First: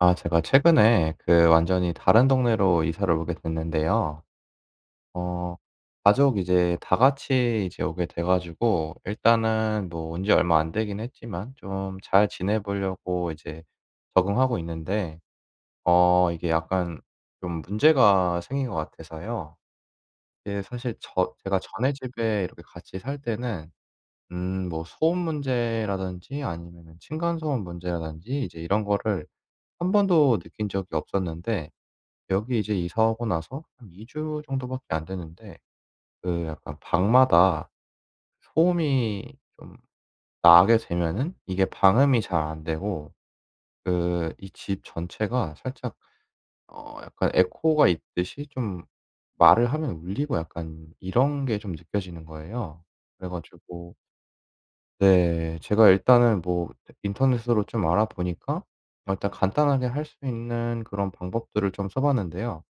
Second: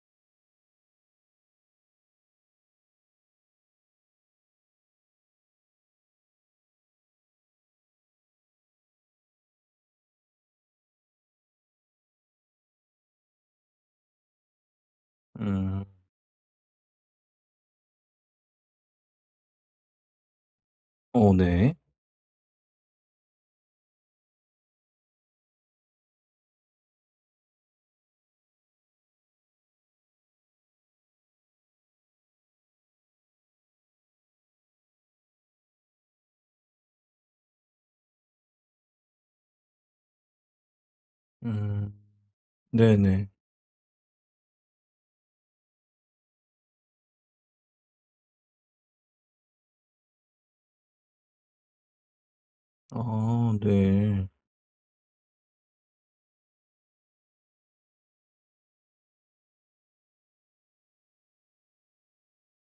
아 제가 최근에 그 완전히 다른 동네로 이사를 오게 됐는데요. 어 가족 이제 다 같이 이제 오게 돼 가지고 일단은 뭐 온 지 얼마 안 되긴 했지만 좀 잘 지내 보려고 이제 적응하고 있는데 음. 이게 약간 좀 문제가 생긴 것 같아서요. 이게 사실 어 제가 네. 전에 집에 이렇게 같이 살 때는 뭐 소음 문제라든지 아니면은 층간소음 문제라든지 이제 이런 거를 한 번도 느낀 적이 없었는데 여기 이제 이사하고 나서 한 2주 정도밖에 안 됐는데 그 약간 방마다 소음이 좀 나게 되면은 이게 음. 방음이 잘 안 되고 네네. 그 이 집 전체가 살짝 약간 에코가 있듯이 좀 말을 하면 울리고 약간 이런 게 좀 느껴지는 거예요. 그래 아 가지고 네. 네, 제가 일단은 뭐 인터넷으로 좀 알아보니까 일단 간단하게 할 수 있는 그런 방법들을 좀 써 봤는데요.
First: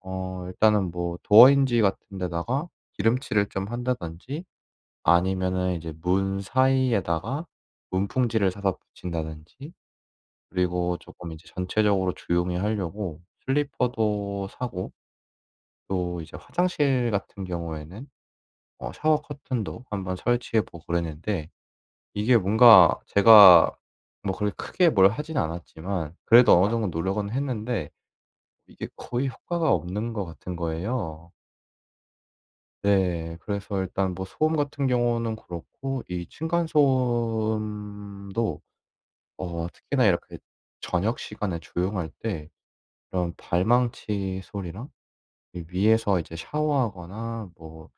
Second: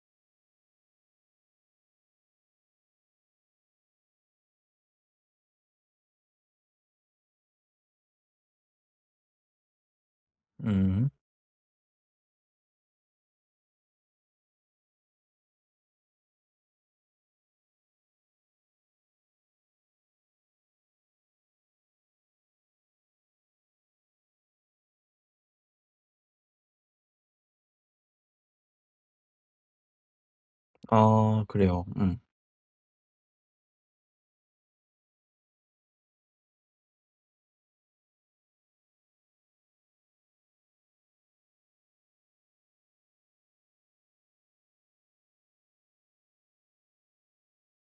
일단은 뭐 도어인지 같은 데다가 기름칠을 좀 한다든지 아니면은 이제 문 사이에다가 문풍지를 사서 붙인다든지, 그리고 음. 조금 이제 전체적으로 조용히 하려고 슬리퍼도 사고, 또 이제 화장실 같은 경우에는 샤워 커튼도 한번 설치해 보고 그랬는데 이게 뭔가 제가 뭐 그렇게 크게 뭘 하진 않았지만 그래도 어느 정도 노력은 했는데 이게 거의 효과가 없는 것 같은 거예요. 아 그래요. 음. 네. 그래서 일단 뭐 소음 같은 경우는 그렇고 이 층간 소음도 특히나 이렇게 저녁 시간에 조용할 때 이런 발망치 소리랑 이 위에서 이제 샤워하거나 뭐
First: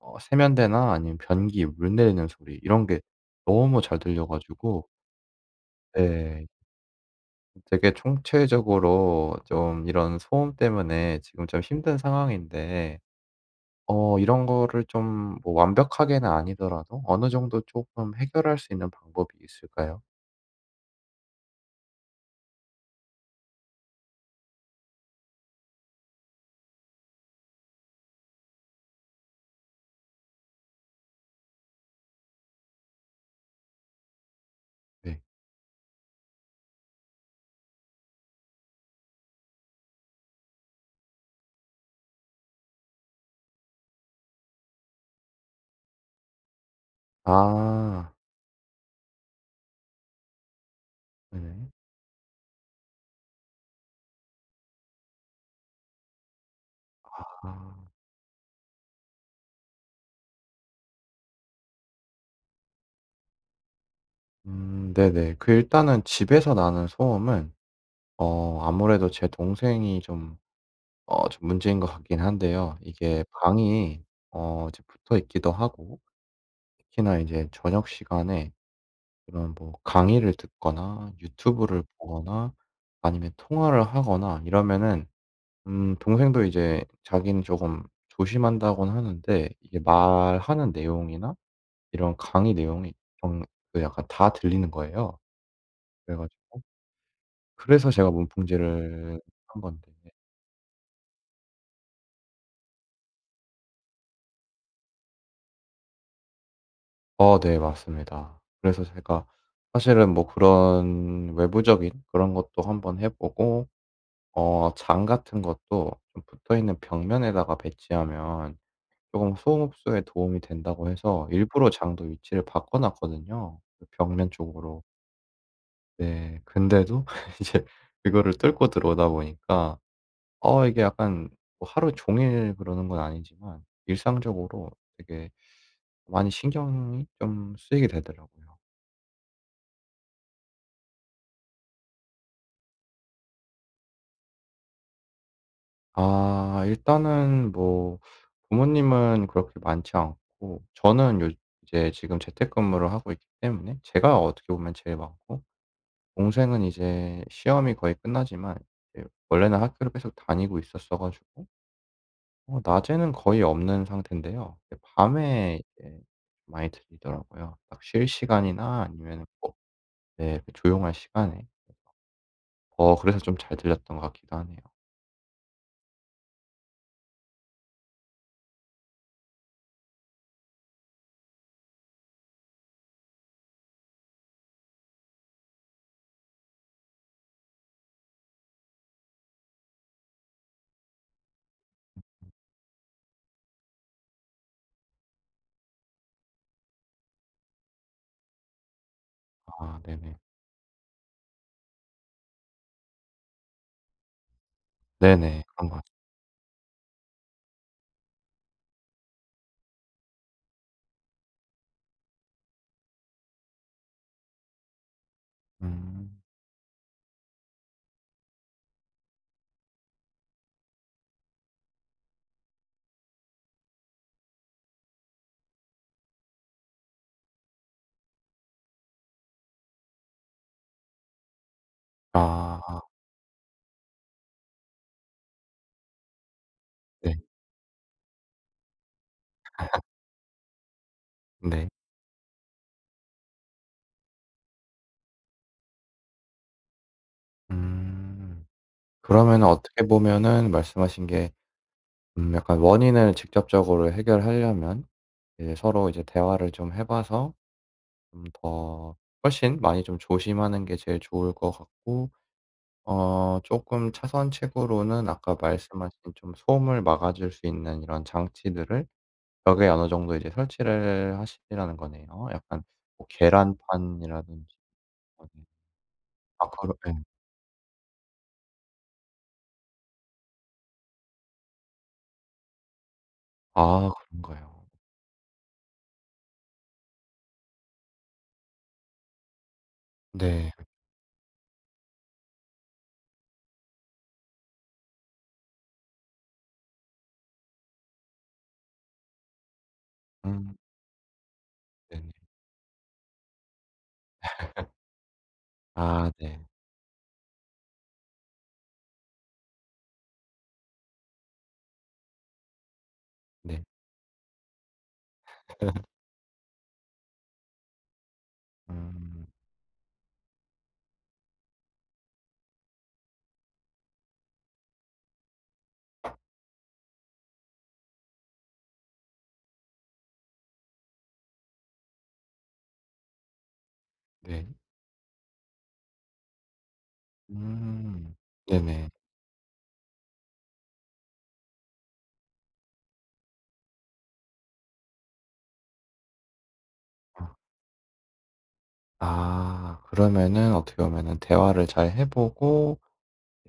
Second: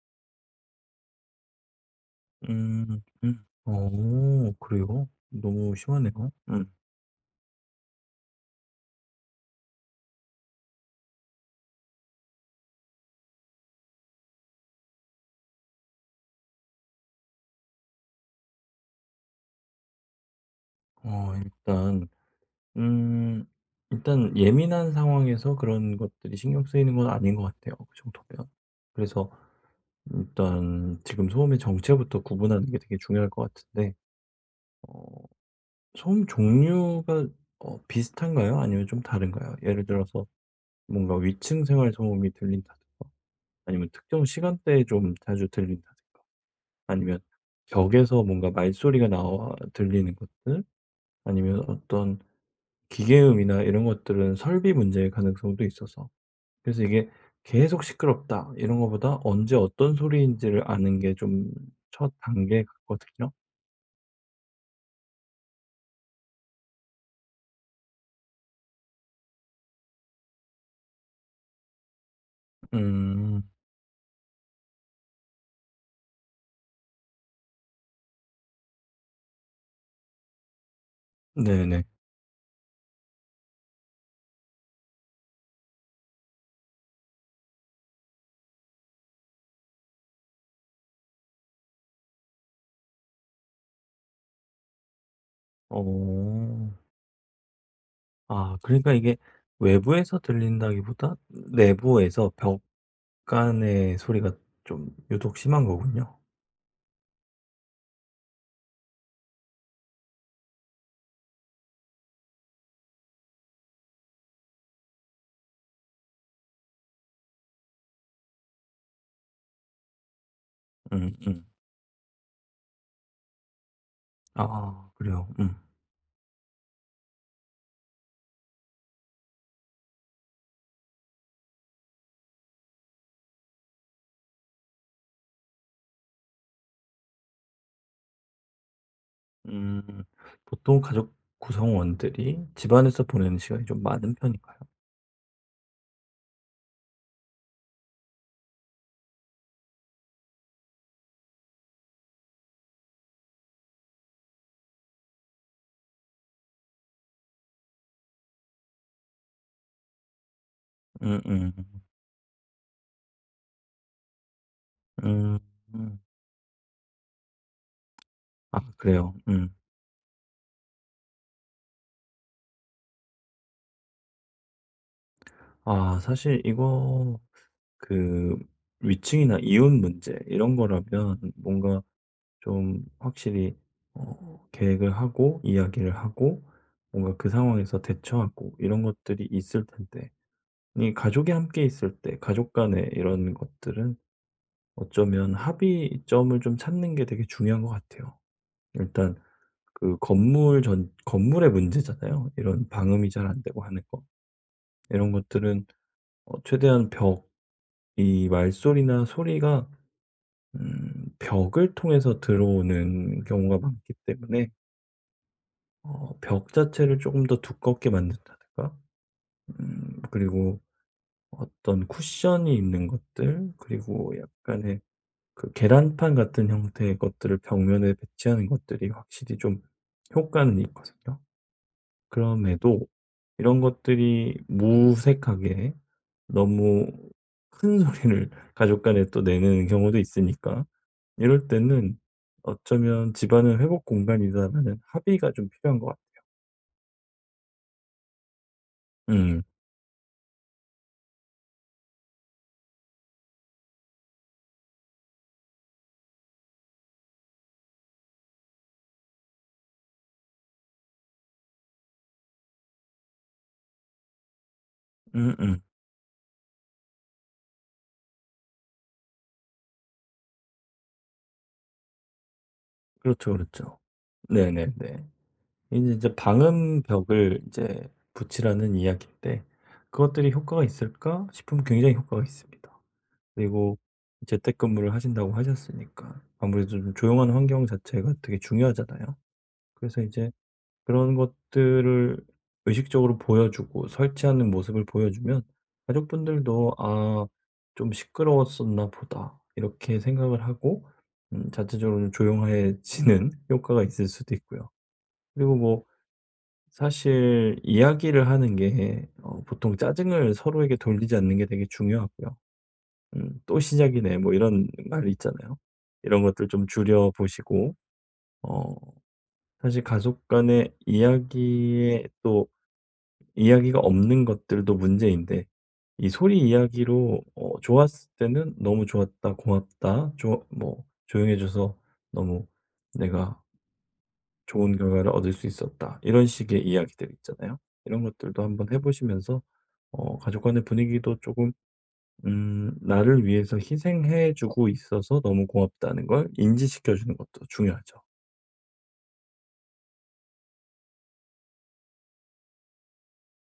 세면대나 아니면 변기 물 내리는 소리 이런 게 음. 음. 너무 잘 들려 어 가지고, 그래요? 너무 심하네요. 네, 음. 되게 총체적으로 좀 이런 소음 때문에 지금 좀 힘든 상황인데 이런 거를 좀 뭐 완벽하게는 아니더라도 어느 정도 조금 해결할 수 있는 방법이 있을까요? 일단 음 일단 예민한 상황에서 그런 것들이 신경 쓰이는 건 아닌 것 같아요, 그 정도면. 그래서 일단 지금 소음의 정체부터 구분하는 게 되게 중요할 것 같은데 어 네. 소음 종류가 비슷한가요? 아니면 좀 다른가요? 예를 들어서 뭔가 위층 생활 소음이 들린다든가 아니면 특정 시간대에 좀 자주 들린다든가 아니면 아. 벽에서 뭔가 말소리가 나와 들리는 것들 아니면 네네. 어떤 기계음이나 이런 것들은 설비 문제의 가능성도 있어서 그래서 이게 아. '계속 시끄럽다.' 이런 것보다 언제 어떤 소리인지를 아는 게 좀 첫 단계 같거든요. 음. 네네. 그 일단은 집에서 나는 소음은 아무래도 제 동생이 좀 좀 문제인 것 같긴 한데요. 이게 음. 방이 이제 붙어 있기도 하고, 특히나 이제 저녁 시간에 그런 뭐 강의를 듣거나 유튜브를 네네. 보거나 아니면 통화를 하거나 이러면은 동생도 이제 자기는 조금 조심한다고는 하는데 이게 말하는 내용이나 이런 강의 내용이 좀 그 약간 다 들리는 거예요. 그래 가지고, 어. 그래서 제가 아 그러니까 이게 문풍지를 한 건데 외부에서 들린다기보다 내부에서 벽간의 소리가 좀 유독 심한 거군요. 네, 맞습니다. 그래서 제가 사실은 뭐 그런 외부적인 그런 것도 한번 해 보고 장 같은 것도 좀 붙어있는 벽면에다가 배치하면 조금 소음 흡수에 도움이 된다고 음 해서 음. 일부러 장도 위치를 바꿔 놨거든요, 그 벽면 쪽으로. 아 그래요. 음. 네. 근데도 이제 그거를 뚫고 들어오다 보니까 이게 약간 뭐 하루 종일 그러는 건 아니지만 일상적으로 되게 많이 신경이 좀 쓰이게 되더라고요. 음. 보통 가족 구성원들이 집안에서 보내는 시간이 좀 많은 편인가요? 아 일단은 뭐 부모님은 그렇게 많지 않고, 저는 요 이제 지금 재택근무를 하고 있기 때문에 제가 어떻게 보면 제일 많고, 동생은 이제 시험이 거의 끝나지만 이제 원래는 학교를 계속 다니고 있었어 음 가지고 음. 낮에는 거의 없는 상태인데요. 이제 음 밤에 이제 음. 많이 들리더라고요. 딱 쉴 아 시간이나 그래요. 아니면은 음. 뭐, 네, 그 조용한 시간에. 그래서 좀 잘 들렸던 것 같기도 하네요. 아 사실 이거 그 위층이나 이웃 문제 이런 거라면 뭔가 좀 확실히 계획을 하고 이야기를 하고 뭔가 그 상황에서 대처하고 이런 것들이 있을 텐데 이 가족이 함께 있을 때 가족 간의 이런 것들은 어쩌면 합의점을 좀 찾는 게 되게 중요한 것 같아요. 일단 아 그 네네. 건물 전 건물의 문제잖아요. 이런 방음이 잘 안 되고 하는 거. 이런 네네. 것들은 그런 것 같아요. 어 최대한 벽 이 말소리나 소리가 벽을 통해서 들어오는 경우가 많기 때문에 어 음. 벽 자체를 조금 더 두껍게 만든다든가 그리고 어떤 쿠션이 있는 것들 그리고 약간의 그 계란판 같은 형태의 것들을 벽면에 배치하는 것들이 확실히 좀 효과는 있거든요. 아 그럼에도 이런 것들이 무색하게 너무 네. 큰 소리를 가족 간에 또 내는 경우도 있으니까 이럴 네. 때는 어쩌면 '집안은 회복 공간이다.'라는 합의가 좀 필요한 것 같아요. 음. 음. 그러면은 어떻게 보면은 말씀하신 게 약간 원인을 직접적으로 해결하려면 이제 서로 이제 대화를 좀 해 봐서 좀 더 훨씬 많이 좀 조심하는 게 제일 좋을 것 같고, 조금 차선책으로는 아까 음음. 말씀하신 좀 소음을 막아줄 수 있는 이런 장치들을 벽에 어느 정도 이제 설치를 하시라는 거네요. 약간 뭐 그렇죠, 그렇죠. 계란판이라든지. 네네네. 뭐, 네. 이제 아 네. 방음벽을 이제 붙이라는 이야기인데 그것들이 효과가 있을까 싶으면 굉장히 효과가 있습니다. 그리고 아, 그런가요? 재택근무를 하신다고 하셨으니까 아무래도 좀 조용한 환경 자체가 되게 중요하잖아요. 그래서 이제 네. 그런 것들을 의식적으로 보여주고 설치하는 모습을 보여주면 가족분들도 '아 좀 시끄러웠었나 보다.' 이렇게 생각을 음 하고 자체적으로 네네. 좀 조용해지는 효과가 있을 수도 있고요. 그리고 뭐 아 네. 사실 이야기를 하는 게 어 보통 짜증을 서로에게 돌리지 않는 게 되게 중요하고요. "또 네. 시작이네." 뭐 이런 말 있잖아요. 이런 것들 좀 줄여 보시고 어 음 사실 가족 간의 이야기에 또 이야기가 없는 것들도 문제인데 이 소리 이야기로 어 좋았을 때는 '너무 좋았다. 고맙다. 조 뭐 조용해 져서 너무 내가 네. 좋은 결과를 얻을 수 있었다.' 이런 식의 이야기들 있잖아요. 이런 음 것들도 한번 해 네네. 보시면서 어 가족 간의 분위기도 조금 '나를 위해서 희생해 주고 있어서 너무 고맙다.'는 걸 인지시켜 주는 아. 것도 중요하죠. 아 그러면은 어떻게 보면은 대화를 잘 해 보고,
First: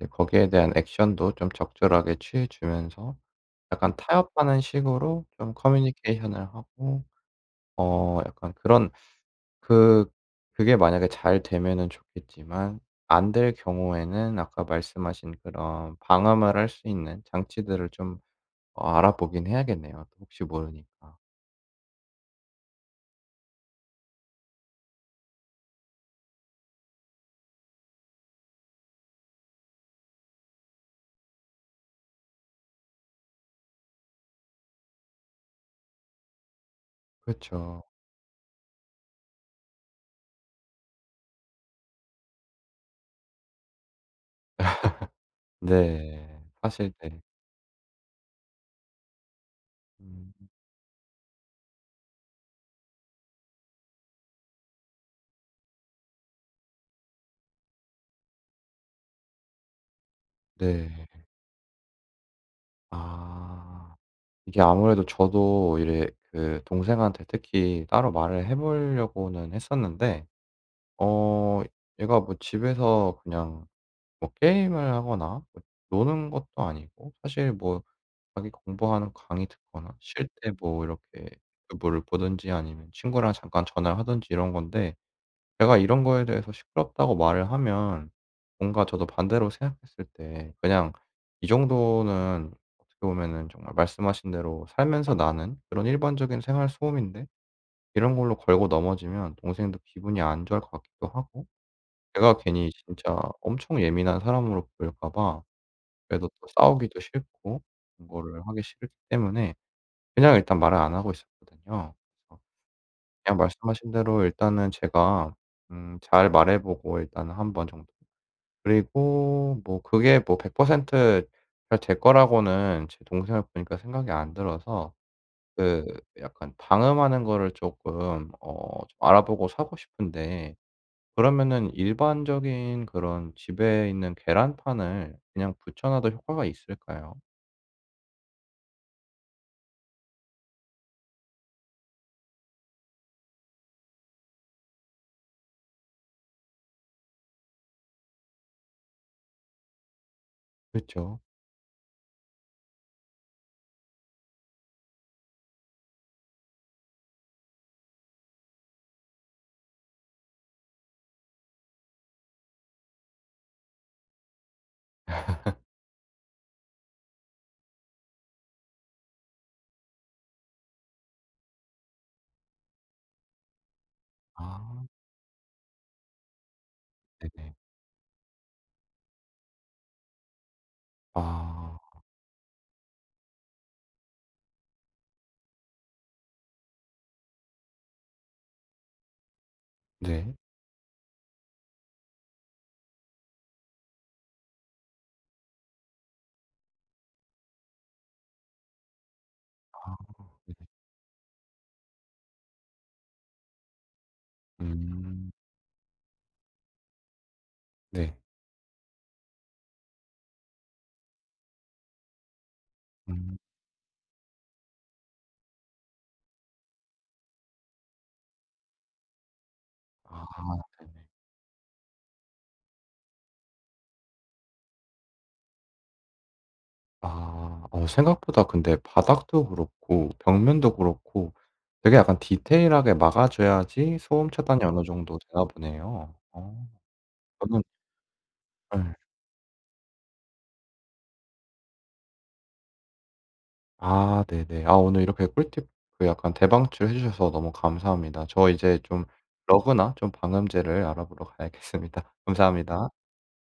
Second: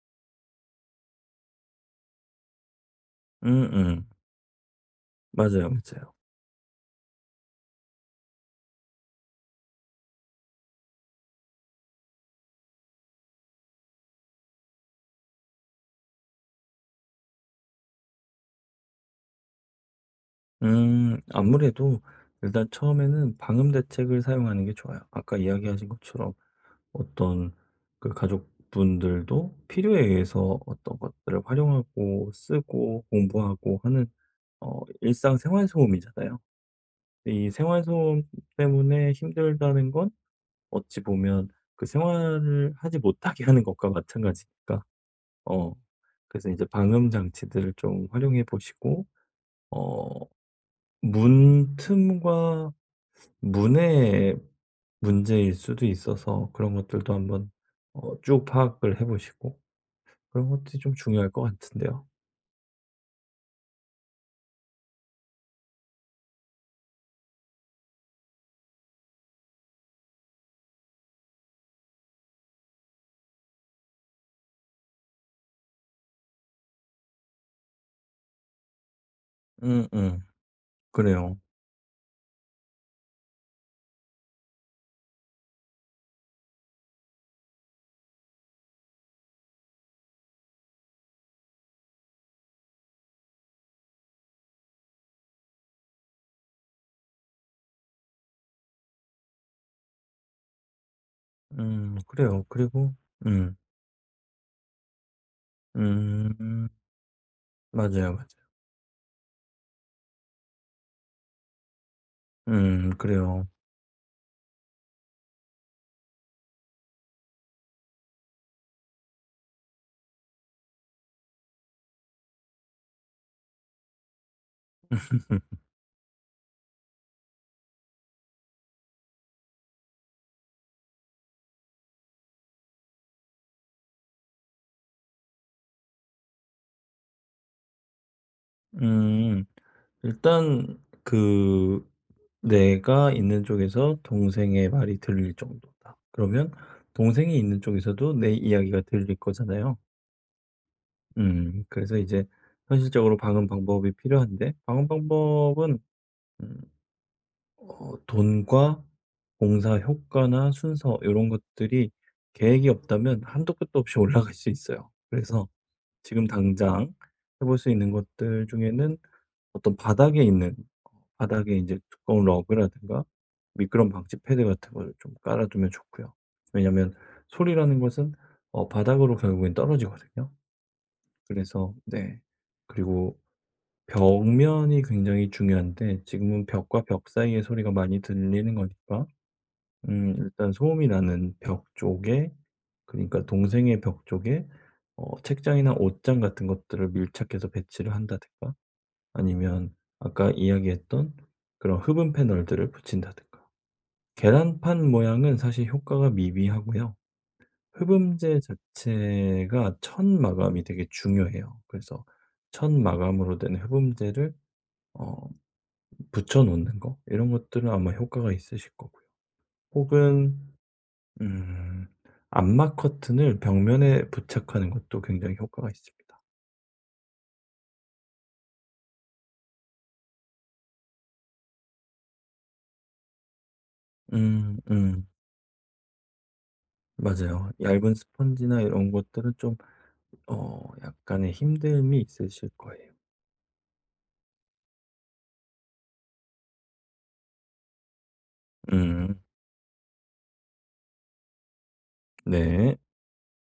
예, 거기에 대한 액션도 좀 적절하게 취해 주면서 약간 음음. 타협하는 식으로 좀 맞아요, 맞아요. 커뮤니케이션을 하고 약간 그런 그 그게 만약에 잘 되면은 좋겠지만, 안 될 경우에는 아까 말씀하신 그런 방음을 할 수 있는 장치들을 좀 알아보긴 해야겠네요, 혹시 모르니까. 아무래도 일단 처음에는 방음 대책을 사용하는 게 좋아요. 아까 이야기하신 것처럼 어떤 그 가족분들도 필요에 의해서 어떤 것들을 활용하고 쓰고 공부하고 하는 어, 일상 생활 소음이잖아요. 이 그쵸. 생활 소음 때문에 힘들다는 건 어찌 보면 그 생활을 하지 못하게 하는 것과 마찬가지니까. 어, 네. 그래서 이제 사실 방음 네. 장치들을 좀 활용해 보시고 어, 음 문 틈과 문의 문제일 수도 있어서 그런 것들도 한번 어 쭉 파악을 해 보시고 그런 것들이 좀 네. 중요할 것 같은데요. 아. 이게 아무래도 저도 이래 그 동생한테 특히 따로 말을 해 보려고는 했었는데 어 얘가 뭐 집에서 그냥 뭐 게임을 하거나 뭐 노는 것도 아니고, 사실 뭐 자기 공부하는 강의 듣거나 음음. 쉴 때 뭐 이렇게 그래요. 유튜브를 보든지 아니면 친구랑 잠깐 전화를 하든지 이런 건데, 제가 이런 거에 대해서 시끄럽다고 말을 하면 뭔가 저도 반대로 생각했을 때 그냥 이 정도는 어떻게 보면은 정말 말씀하신 대로 살면서 나는 그런 일반적인 생활 소음인데 이런 걸로 걸고 넘어지면 동생도 기분이 안 좋아할 것 같기도 하고, 제가 그래요. 괜히 그리고 진짜 음. 엄청 예민한 사람으로 보일까 봐, 그래도 또 음. 싸우기도 싫고 그런 맞아요, 맞아요. 거를 하기 싫기 때문에 그냥 일단 말을 안 하고 있었거든요. 그냥 그래요. 말씀하신 대로 일단은 제가 잘 말해 보고, 일단은 한 번 정도. 그리고 뭐 그게 뭐 100% 잘 될 거라고는 제 동생을 보니까 생각이 안 들어서 그 약간 방음하는 거를 조금 좀 알아보고 사고 싶은데, 그러면은 일반적인 그런 집에 있는 계란판을 그냥 붙여 놔도 효과가 있을까요? 음. 일단 그 내가 있는 쪽에서 동생의 말이 들릴 정도다. 그러면 동생이 있는 쪽에서도 내 이야기가 들릴 거잖아요. 그쵸. 음. 그래서 이제 현실적으로 방음 방법이 필요한데 방음 방법은 음 어 돈과 공사 효과나 순서 이런 것들이 계획이 없다면 한도 끝도 없이 올라갈 수 있어요. 그래서 지금 당장 해볼 수 있는 것들 중에는 어떤 바닥에 있는 바닥에 이제 두꺼운 러그라든가 미끄럼 방지 패드 같은 아 걸 좀 깔아 두면 좋고요. 왜냐면 네네. 소리라는 것은 어 바닥으로 결국엔 떨어지거든요. 그래서 아 네. 그리고 벽면이 굉장히 중요한데 지금은 벽과 벽 사이의 소리가 많이 들리는 거니까 네. 일단 소음이 나는 벽 쪽에 그러니까 동생의 벽 쪽에 어 책장이나 옷장 같은 것들을 밀착해서 배치를 한다든가 아니면 아 아까 네네. 이야기했던 그런 흡음 패널들을 붙인다든가. 계란판 음. 모양은 사실 효과가 미비하고요. 네. 흡음재 자체가 천 마감이 되게 중요해요. 그래서 천 음. 마감으로 된 흡음재를 어 붙여 놓는 거 이런 것들은 아마 효과가 있으실 거고요. 혹은 아. 음 암막 커튼을 벽면에 부착하는 것도 굉장히 효과가 있습니다. 아. 생각보다 근데 바닥도 그렇고 벽면도 그렇고 되게 약간 디테일하게 막아 줘야지 소음 음 차단이 어느 음. 정도 되나 보네요. 어. 맞아요. 저는 얇은 스펀지나 네. 이런 것들은 좀 어 약간의 힘듦이 있으실 거예요. 아 네네. 아 오늘 이렇게 꿀팁 그 약간 대방출해 주셔서 너무 감사합니다. 저 이제 좀 음. 러그나 좀 방음제를 알아보러 가야겠습니다. 네. 감사합니다.